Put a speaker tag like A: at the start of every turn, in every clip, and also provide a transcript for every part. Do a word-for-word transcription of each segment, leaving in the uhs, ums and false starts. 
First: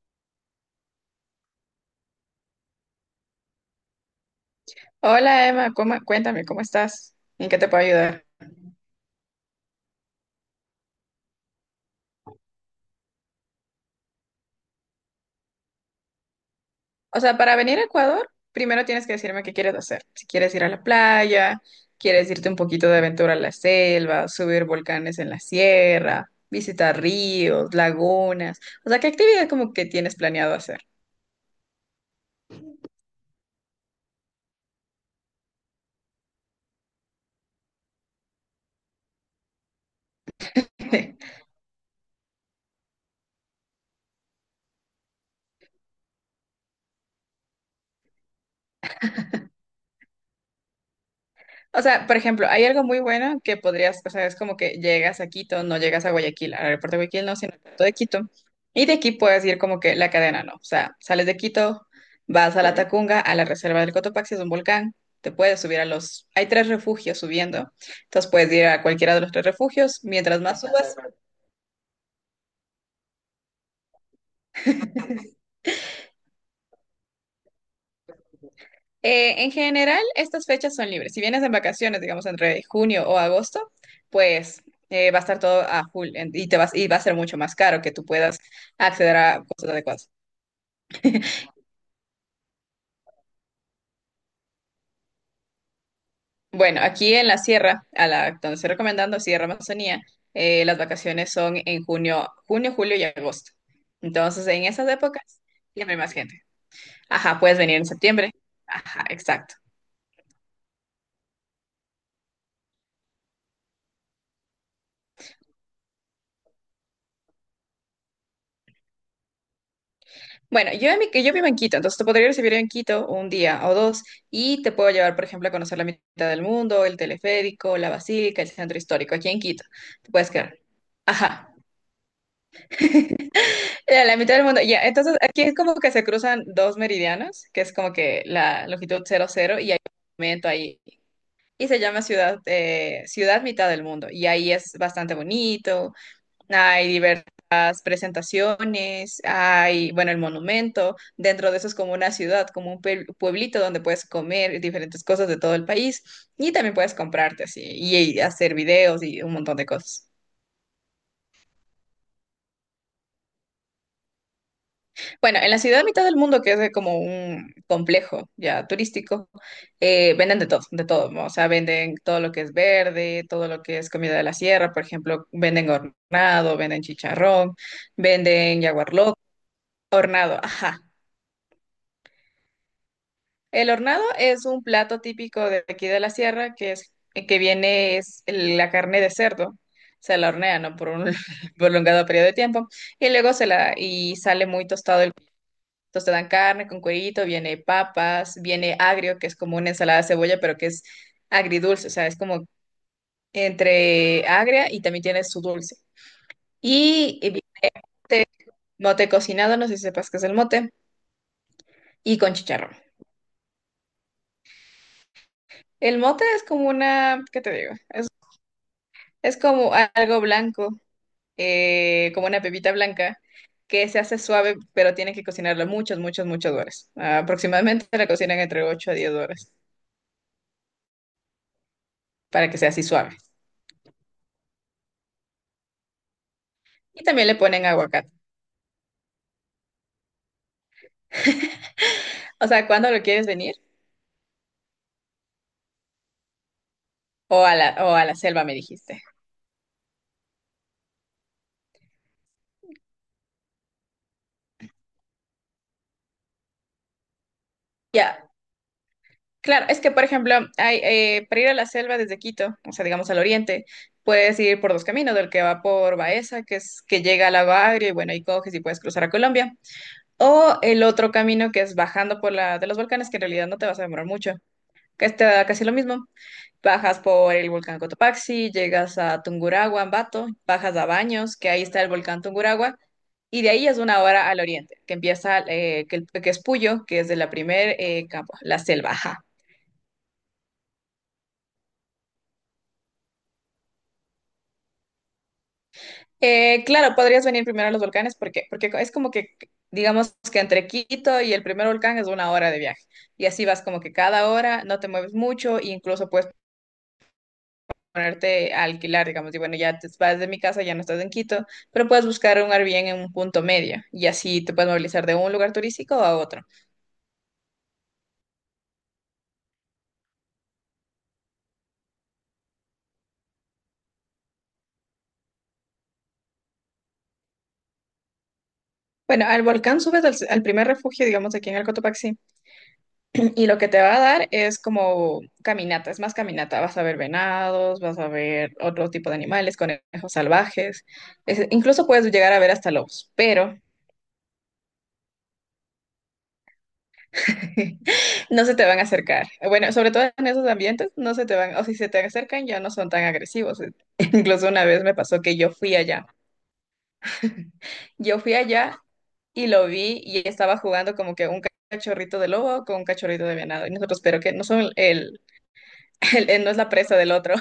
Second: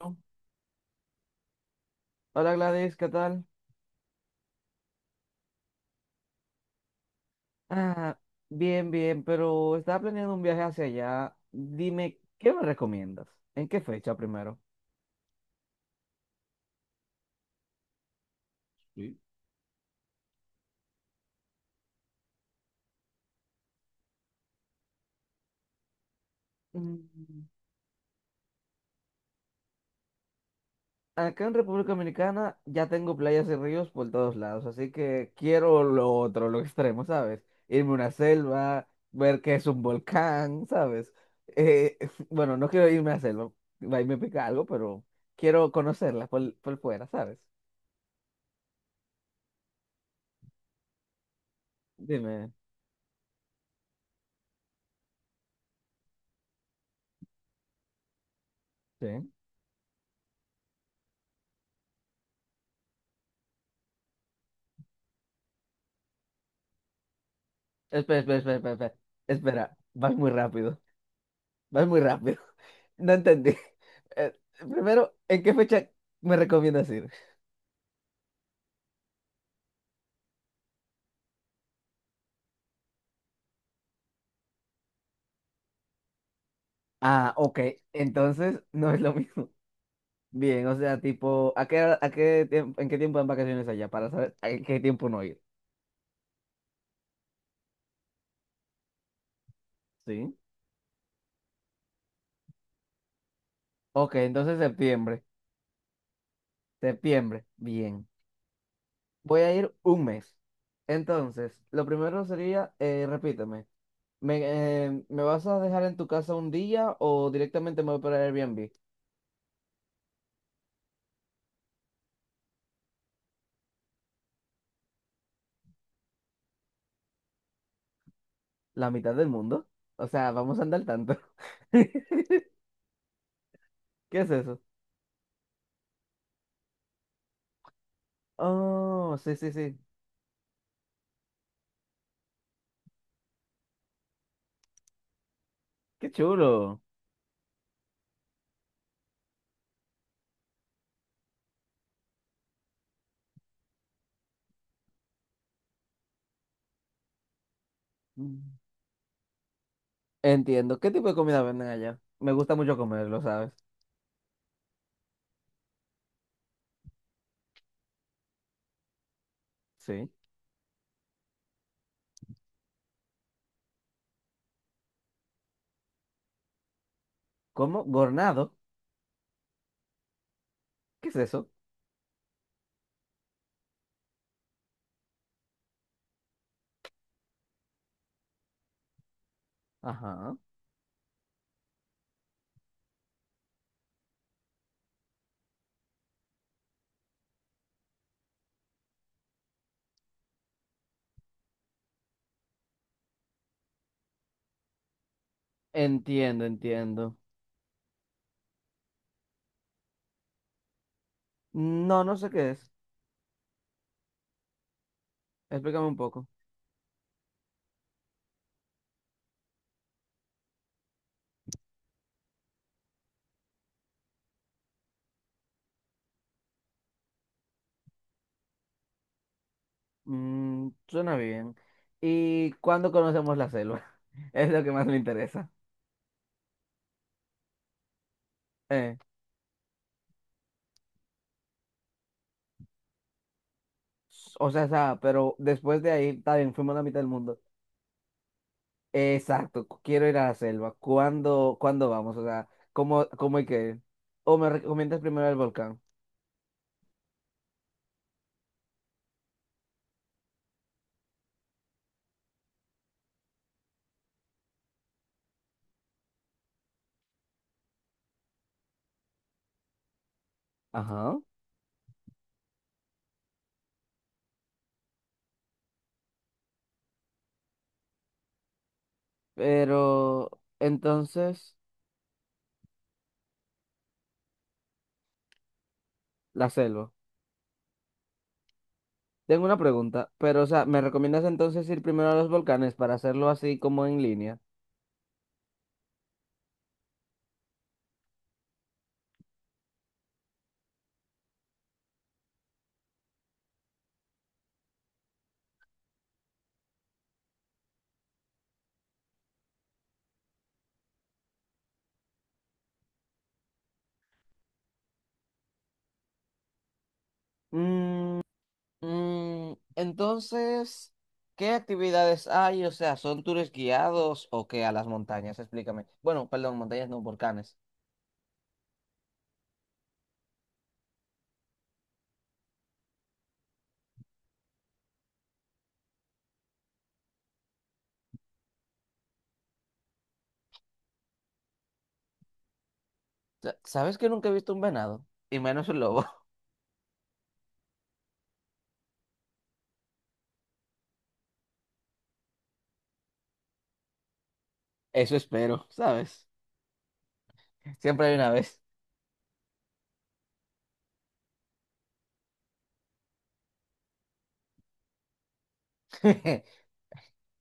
A: Hola Gladys, ¿qué tal?
B: Hola Emma, ¿cómo- cuéntame, ¿cómo estás? ¿En qué te puedo
A: Ah,
B: ayudar?
A: bien, bien, pero estaba planeando un viaje hacia allá. Dime, ¿qué me recomiendas? ¿En qué fecha primero?
B: O sea, para venir a Ecuador, primero tienes que
A: Sí.
B: decirme qué quieres hacer. Si quieres ir a la playa, quieres irte un poquito de aventura a la selva, subir volcanes en la sierra, visitar
A: Mm,
B: ríos, lagunas. O sea, ¿qué actividad como que tienes planeado hacer?
A: Acá en República Dominicana ya tengo playas y ríos por todos lados, así que quiero lo otro, lo extremo, ¿sabes? Irme a una selva, ver qué es un volcán, ¿sabes? Eh, bueno, no quiero irme a la selva, ahí me pica algo, pero quiero conocerla por, por fuera, ¿sabes?
B: O sea, por ejemplo,
A: Dime,
B: hay algo muy bueno que podrías, o sea, es como que llegas a Quito, no llegas a Guayaquil, al aeropuerto de Guayaquil, no, sino al aeropuerto de Quito. Y de
A: sí.
B: aquí puedes ir como que la cadena, ¿no? O sea, sales de Quito, vas a la Ok. Tacunga, a la reserva del Cotopaxi, es un volcán, te puedes subir a los. Hay tres refugios subiendo,
A: Espera,
B: entonces
A: espera,
B: puedes
A: espera,
B: ir
A: espera,
B: a
A: espera.
B: cualquiera de los tres
A: Espera,
B: refugios,
A: vas muy
B: mientras más
A: rápido.
B: subas.
A: Vas muy rápido. No entendí. Eh, Primero, ¿en qué fecha me recomiendas ir?
B: Eh, en general, estas fechas son libres. Si vienes en vacaciones, digamos entre junio o agosto, pues eh, va a estar todo a full en- y te vas y va a ser
A: Ah,
B: mucho más
A: ok.
B: caro que tú puedas
A: Entonces, no es lo
B: acceder a
A: mismo.
B: cosas adecuadas.
A: Bien, o sea, tipo, ¿a qué, hora- a qué tiempo, en qué tiempo dan vacaciones allá? Para saber a qué tiempo no ir.
B: Bueno, aquí en la sierra, a la donde estoy recomendando Sierra Amazonía,
A: ¿Sí?
B: eh, las vacaciones son en junio, junio, julio y agosto.
A: Ok,
B: Entonces,
A: entonces
B: en esas épocas
A: septiembre.
B: siempre hay más gente. Ajá,
A: Septiembre.
B: puedes venir en
A: Bien.
B: septiembre. Ajá,
A: Voy a
B: exacto.
A: ir un mes. Entonces, lo primero sería, eh, repíteme, ¿me, eh, ¿me vas a dejar en tu casa un día o directamente me voy para Airbnb?
B: Bueno, yo, en mi- yo vivo en Quito, entonces te podría recibir en Quito un día o dos y te puedo llevar, por ejemplo, a conocer la mitad del mundo, el teleférico, la basílica, el centro
A: ¿La mitad
B: histórico,
A: del
B: aquí en Quito.
A: mundo? O
B: Te
A: sea,
B: puedes
A: vamos
B: quedar.
A: a andar al tanto.
B: Ajá. Eh, La
A: ¿Qué es
B: mitad del
A: eso?
B: mundo, ya. Entonces, aquí es como que se cruzan dos meridianos, que es como que la longitud
A: Oh,
B: cero
A: sí, sí,
B: cero y
A: sí.
B: hay un momento ahí. Y se llama ciudad, eh, ciudad mitad del mundo. Y ahí es bastante bonito.
A: Qué chulo.
B: Hay diversas presentaciones, hay, bueno, el monumento, dentro de eso es como una ciudad, como un puebl- pueblito donde puedes comer diferentes cosas de todo el país y también puedes comprarte así y, y
A: Mm.
B: hacer videos y un montón de cosas.
A: Entiendo. ¿Qué tipo de comida venden allá? Me gusta mucho comerlo, ¿sabes?
B: Bueno, en la ciudad mitad del mundo, que es de como un complejo ya turístico,
A: Sí.
B: eh, venden de todo, de todo, ¿no? O sea, venden todo lo que es verde, todo lo que es comida de la sierra, por ejemplo, venden hornado, venden chicharrón,
A: ¿Cómo? ¿Gornado?
B: venden jaguar lo- hornado, ajá.
A: ¿Qué es eso?
B: El hornado es un plato típico de aquí de la sierra que es eh, que viene es el- la carne de cerdo. Se la
A: Ajá.
B: hornea, ¿no? Por un prolongado periodo de tiempo y luego se la y sale muy tostado el entonces te dan carne con cuerito, viene papas, viene agrio, que es como una ensalada de cebolla, pero que es agridulce, o sea, es como entre agria y también tiene su dulce.
A: Entiendo, entiendo.
B: Y, y vi- Mote cocinado, no sé si sepas qué es el mote,
A: No, no
B: y
A: sé
B: con
A: qué es.
B: chicharrón.
A: Explícame un
B: El mote
A: poco.
B: es como una, ¿qué te digo? Es como algo blanco eh, como una pepita blanca, que se hace suave, pero tiene que cocinarla muchas, muchas, muchas horas. Ah, aproximadamente la cocinan entre ocho a diez horas
A: Mm, suena bien.
B: para
A: ¿Y
B: que sea así
A: cuándo
B: suave.
A: conocemos la selva? Es lo que más me interesa.
B: Y también le ponen aguacate.
A: Eh,
B: O sea, ¿cuándo lo quieres venir?
A: s- o sea, sa- pero después de ahí, está bien, fuimos a la mitad del mundo.
B: O a la, o a la selva, me dijiste.
A: Exacto, cu- quiero ir a la selva. ¿Cuándo, cuándo vamos? O sea, ¿cómo, cómo hay que ir? O me recomiendas primero el volcán.
B: Ya, claro, es que, por ejemplo, hay, eh, para ir a la selva desde Quito, o sea, digamos al oriente, puedes ir por dos caminos, del que va por Baeza, que es que llega a la Bagre, y bueno, ahí coges y puedes cruzar a Colombia. O el otro
A: Ajá.
B: camino que es bajando por la de los volcanes, que en realidad no te vas a demorar mucho, que está casi lo mismo. Bajas por el volcán Cotopaxi, llegas a Tungurahua, Ambato,
A: Pero
B: bajas a Baños, que
A: entonces,
B: ahí está el volcán Tungurahua, y de ahí es una hora al oriente, que empieza, eh, que, el- que es
A: la
B: Puyo,
A: selva.
B: que es de la primer eh, campo, la selva. Ajá.
A: Tengo una pregunta, pero o sea, ¿me recomiendas entonces ir primero a los volcanes para hacerlo así como en línea?
B: Eh, claro, podrías venir primero a los volcanes, ¿por qué? Porque es como que, digamos que entre Quito y el primer volcán es una hora de viaje, y así vas como que cada hora, no te mueves mucho, e incluso puedes ponerte a alquilar, digamos, y bueno, ya te vas de mi casa, ya no estás en Quito, pero puedes buscar un Airbnb en un punto medio y así te puedes movilizar de un lugar turístico a otro.
A: Mm, mm, entonces, ¿qué actividades hay? O sea, ¿son tours guiados o qué a las montañas? Explícame. Bueno, perdón, montañas no, volcanes.
B: Bueno, al volcán subes al, al primer refugio, digamos, aquí en el Cotopaxi, y lo que te va a dar es como caminata, es más caminata, vas a ver venados, vas a ver otro tipo de animales, conejos salvajes, es- incluso puedes llegar a ver hasta lobos,
A: Sa-
B: pero
A: ¿Sabes que nunca he visto un venado? Y menos un lobo.
B: no se te van a acercar. Bueno, sobre todo en esos ambientes, no se te van, o si se te acercan, ya no son tan agresivos. Incluso una vez me
A: Eso
B: pasó que yo
A: espero,
B: fui allá.
A: ¿sabes? Siempre hay
B: Yo
A: una
B: fui
A: vez.
B: allá y lo vi y estaba jugando como que un cachorrito de lobo con un cachorrito de venado. Y nosotros, pero que no son el, el- el- no es la presa del otro,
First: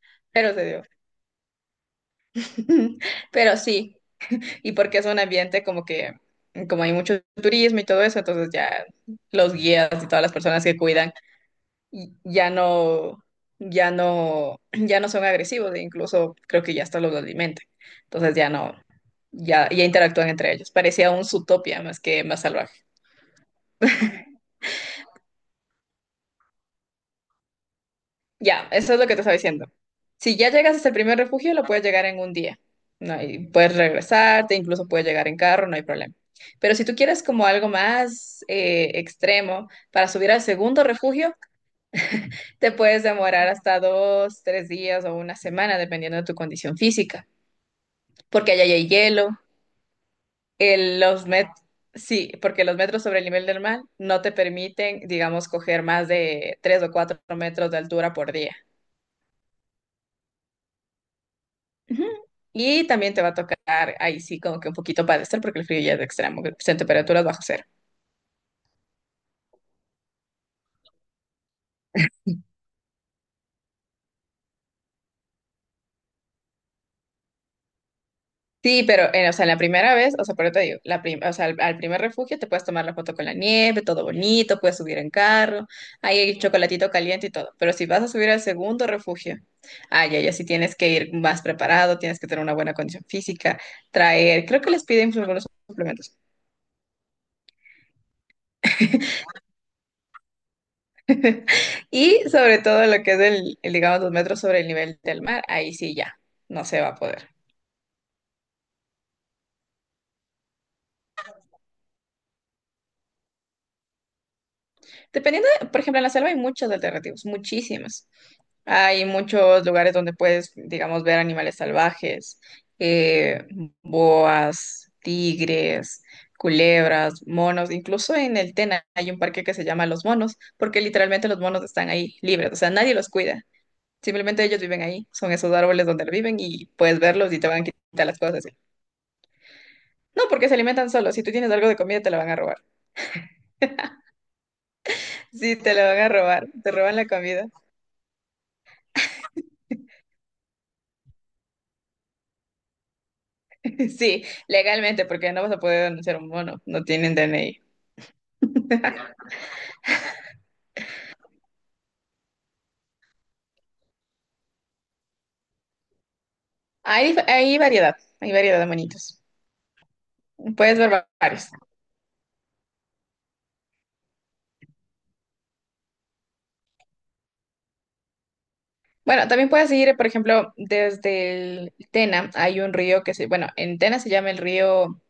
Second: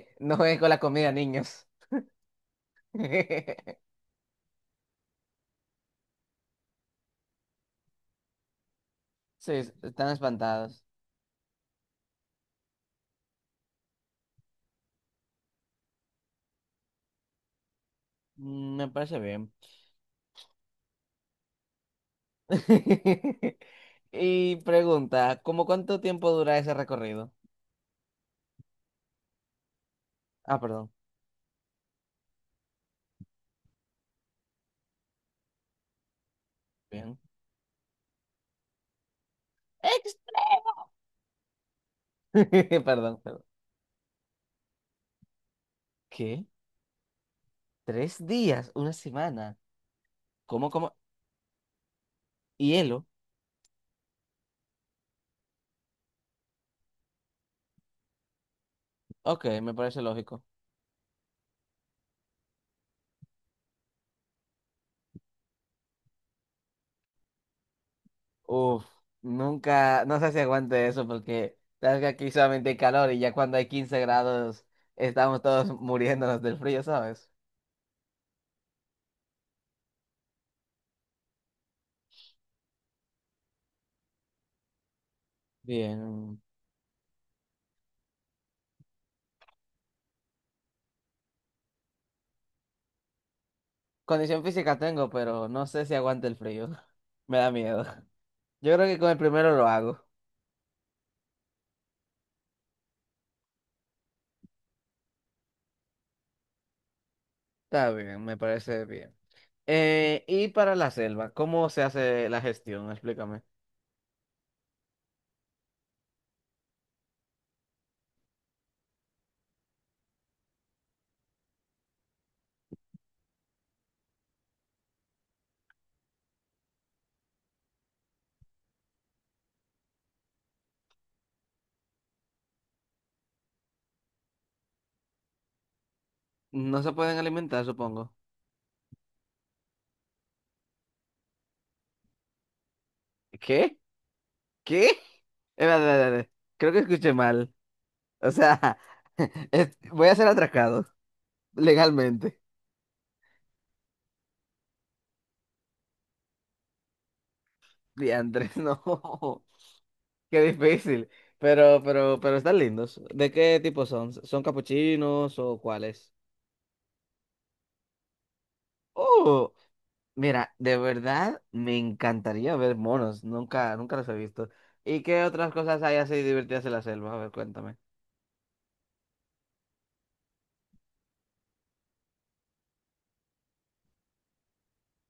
A: No
B: pero
A: jueguen
B: se
A: con la
B: dio.
A: comida, niños.
B: Pero sí, y porque es un ambiente como que, como hay mucho turismo y todo eso, entonces ya
A: Sí,
B: los guías y
A: están
B: todas las personas que
A: espantados.
B: cuidan y ya no, ya no, ya no son agresivos e incluso creo que ya hasta los alimentan. Entonces ya no,
A: Mm, Me parece bien.
B: ya, ya interactúan entre ellos. Parecía un Zootopia más que más salvaje.
A: Y pregunta, ¿cómo cuánto tiempo dura ese recorrido?
B: Ya, eso es lo que te estaba diciendo. Si ya
A: Ah,
B: llegas hasta
A: perdón.
B: el primer refugio, lo puedes llegar en un día. No, y puedes regresarte, incluso puedes llegar en carro, no hay problema. Pero si tú
A: Bien.
B: quieres como algo más eh, extremo para subir al
A: Extra.
B: segundo refugio, te puedes
A: Perdón, perdón.
B: demorar hasta dos, tres días o una semana, dependiendo de tu
A: ¿Qué?
B: condición física.
A: ¿Tres
B: Porque allá
A: días?
B: ya hay
A: ¿Una
B: hielo,
A: semana? ¿Cómo, cómo?
B: el- los met sí, porque los metros
A: ¿Hielo?
B: sobre el nivel del mar no te permiten, digamos, coger más de tres o cuatro metros de altura por día.
A: Ok, me parece lógico.
B: Ujú. Y también te va a tocar ahí sí como que un poquito padecer porque el frío ya es extremo, son temperaturas bajo cero.
A: Uf, nunca, no sé si aguante eso porque sabes que aquí solamente hay calor y ya cuando hay quince grados estamos todos muriéndonos del frío, ¿sabes?
B: Sí, pero, eh, o sea, en la primera vez, o sea, por eso te digo, la prim- o sea, al, al primer refugio te puedes tomar la foto con la nieve, todo bonito, puedes subir en carro, ahí hay
A: Bien.
B: chocolatito caliente y todo. Pero si vas a subir al segundo refugio, ay, ya, ya sí tienes que ir más preparado, tienes que tener una buena condición física,
A: Condición
B: traer, creo que
A: física
B: les
A: tengo,
B: piden
A: pero
B: algunos
A: no sé si
B: suplementos.
A: aguante el frío. Me da miedo. Yo creo que con el primero lo hago.
B: Y sobre todo lo que es el, el, digamos, dos metros sobre el nivel del mar, ahí sí ya, no se va a poder.
A: Está bien, me parece bien. Eh, y para la selva, ¿cómo se hace la gestión? Explícame.
B: Dependiendo de- por ejemplo, en la selva hay muchos alternativos, muchísimos. Hay muchos lugares donde puedes, digamos, ver animales salvajes, eh, boas, tigres, culebras, monos. Incluso en el Tena hay un parque que se llama Los Monos, porque literalmente los monos están ahí libres, o sea, nadie los cuida. Simplemente ellos viven ahí, son esos árboles donde viven y
A: No se
B: puedes
A: pueden
B: verlos y te van a
A: alimentar,
B: quitar
A: supongo.
B: las cosas. No, porque se alimentan solos. Si tú tienes algo de comida, te la van a robar.
A: ¿Qué? ¿Qué? Eh,
B: Sí, te
A: espérate,
B: la van
A: espérate,
B: a
A: espérate.
B: robar, te
A: Creo que
B: roban la
A: escuché
B: comida.
A: mal. O sea, es- voy a ser atracado legalmente.
B: Sí, legalmente, porque no vas a poder denunciar a un mono, no tienen D N I.
A: Diantres, no. Qué difícil. Pero, pero, pero están lindos. ¿De qué tipo son? ¿Son capuchinos o cuáles?
B: Hay, dif- hay variedad, hay variedad de monitos.
A: Oh, mira, de
B: Puedes ver va-
A: verdad
B: varios.
A: me encantaría ver monos. Nunca, nunca los he visto. ¿Y qué otras cosas hay así divertidas en la selva? A ver, cuéntame.
B: Bueno, también puedes ir, por ejemplo, desde el Tena hay un río que se, bueno, en Tena se llama el río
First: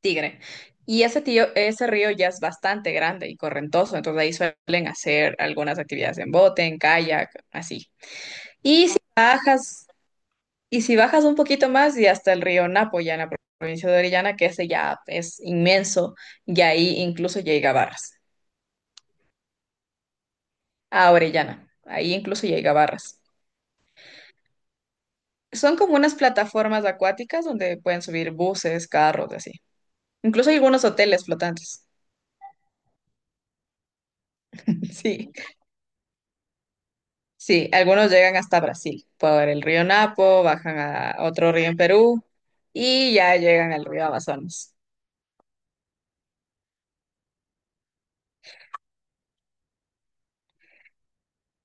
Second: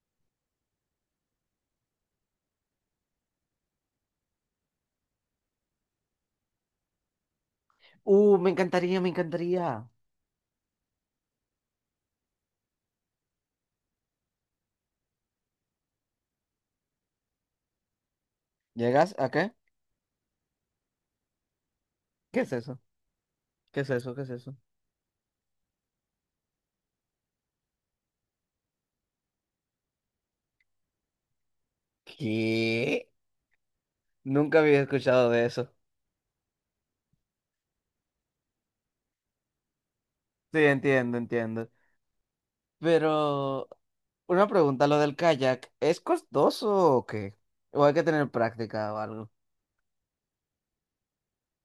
B: Tigre. Y ese tío, ese río ya es bastante grande y correntoso, entonces ahí suelen hacer algunas actividades en bote, en kayak, así.
A: Uh, me
B: Y si
A: encantaría, me encantaría.
B: bajas, y si bajas un poquito más y hasta el río Napo, ya en la provincia de Orellana, que ese ya es inmenso, y ahí incluso llega a Barras,
A: ¿Llegas a qué?
B: a Orellana, ahí
A: ¿Qué
B: incluso
A: es
B: llega a
A: eso?
B: Barras.
A: ¿Qué es eso? ¿Qué es eso?
B: Son como unas plataformas acuáticas donde pueden subir buses, carros, y así. Incluso hay algunos hoteles flotantes.
A: ¿Qué? Nunca había escuchado
B: Sí,
A: de eso.
B: sí, algunos llegan hasta Brasil, por el río Napo,
A: Sí,
B: bajan a
A: entiendo,
B: otro río
A: entiendo.
B: en Perú y ya
A: Pero
B: llegan al río
A: una
B: Amazonas.
A: pregunta, lo del kayak, ¿es costoso o qué? ¿O hay que tener práctica o algo?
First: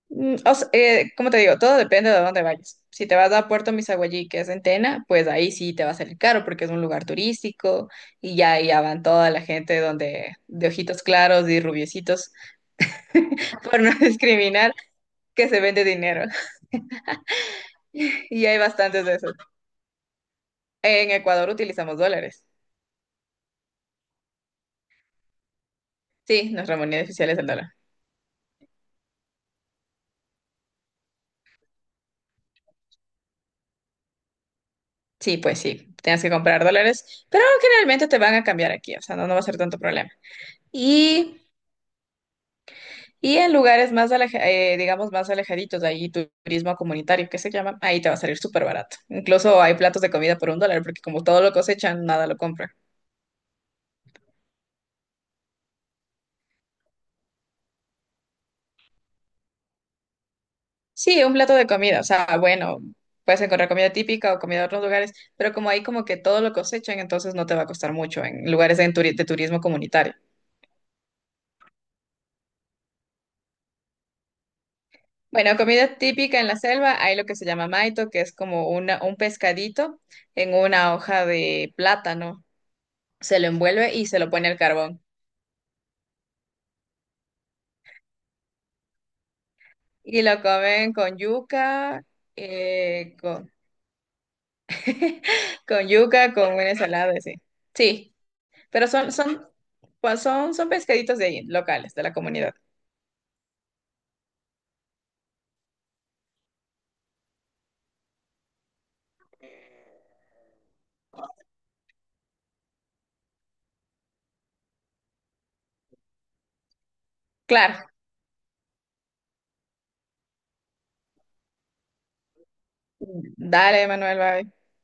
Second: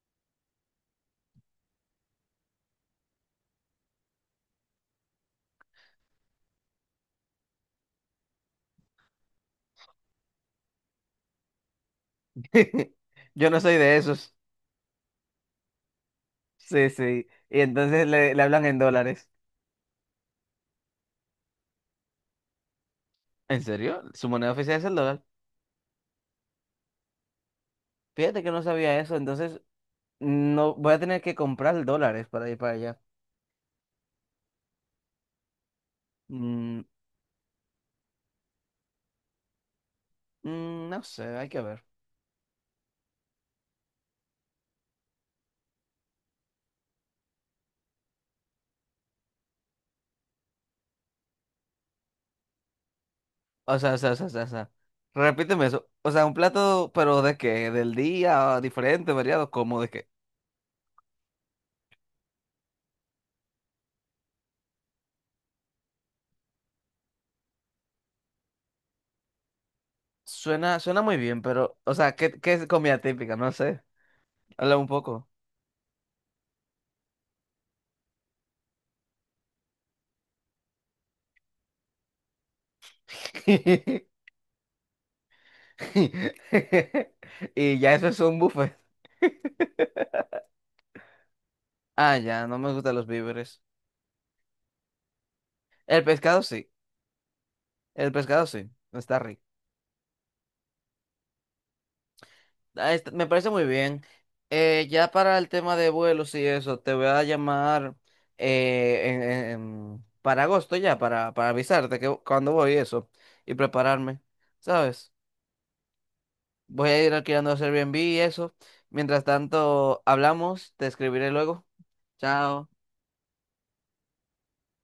B: Mm, O sea, eh, como te digo, todo depende de dónde vayas. Si te vas a Puerto Misaguallí, que es en Tena, pues ahí sí te va a salir caro porque es un lugar turístico y ya, ya van toda la gente donde, de ojitos claros y rubiecitos,
A: Yo no soy
B: por no
A: de esos.
B: discriminar, que se vende dinero.
A: Sí, sí. Y entonces le, le
B: Y hay
A: hablan en
B: bastantes de
A: dólares.
B: esos. En Ecuador utilizamos dólares.
A: ¿En serio? ¿Su moneda oficial es el dólar?
B: Sí, nuestra moneda oficial es el dólar.
A: Fíjate que no sabía eso, entonces no voy a tener que comprar dólares para ir para allá.
B: Sí, pues sí, tienes que comprar
A: Mm,
B: dólares, pero generalmente te van a cambiar aquí, o sea, no, no va a ser tanto problema.
A: mm, no sé,
B: Y,
A: hay que ver.
B: y en lugares más, aleja- eh, digamos, más alejaditos, ahí turismo comunitario, que se llama, ahí te va a salir súper barato. Incluso hay platos de comida por un dólar, porque como todo lo cosechan, nada lo compran.
A: O sea, o sea, o sea, o sea, o sea. Repíteme eso. O sea, un plato, pero ¿de qué? ¿Del día? ¿Diferente? ¿Variado? ¿Cómo de qué?
B: Sí, un plato de comida, o sea, bueno, puedes encontrar comida típica o comida de otros lugares, pero como ahí como que todo lo cosechan, entonces no te va a costar mucho en lugares de, turi- de turismo comunitario.
A: Suena, suena muy bien, pero, o sea, ¿qué, qué es comida típica? No sé. Habla un poco.
B: Bueno, comida típica en la selva, hay lo que se llama maito, que es como una, un pescadito en una hoja de plátano. Se lo envuelve y se lo pone al carbón.
A: Y ya eso es un buffet.
B: Y lo comen con yuca,
A: Ah, ya, no me gustan los
B: eh, con,
A: víveres.
B: con
A: El
B: yuca,
A: pescado
B: con
A: sí,
B: una ensalada, sí.
A: el
B: Sí,
A: pescado sí,
B: pero son,
A: está rico.
B: son, pues son, son pescaditos de ahí, locales, de la comunidad.
A: Ah, está- me parece muy bien. Eh, ya para el tema de vuelos y eso, te voy a llamar eh, en- en- en- para agosto ya, para, para avisarte que cuando voy y eso, y prepararme, ¿sabes? Voy a ir alquilando
B: Claro.
A: Airbnb y eso. Mientras tanto, hablamos, te escribiré luego. Chao.
B: Dale, Manuel, bye.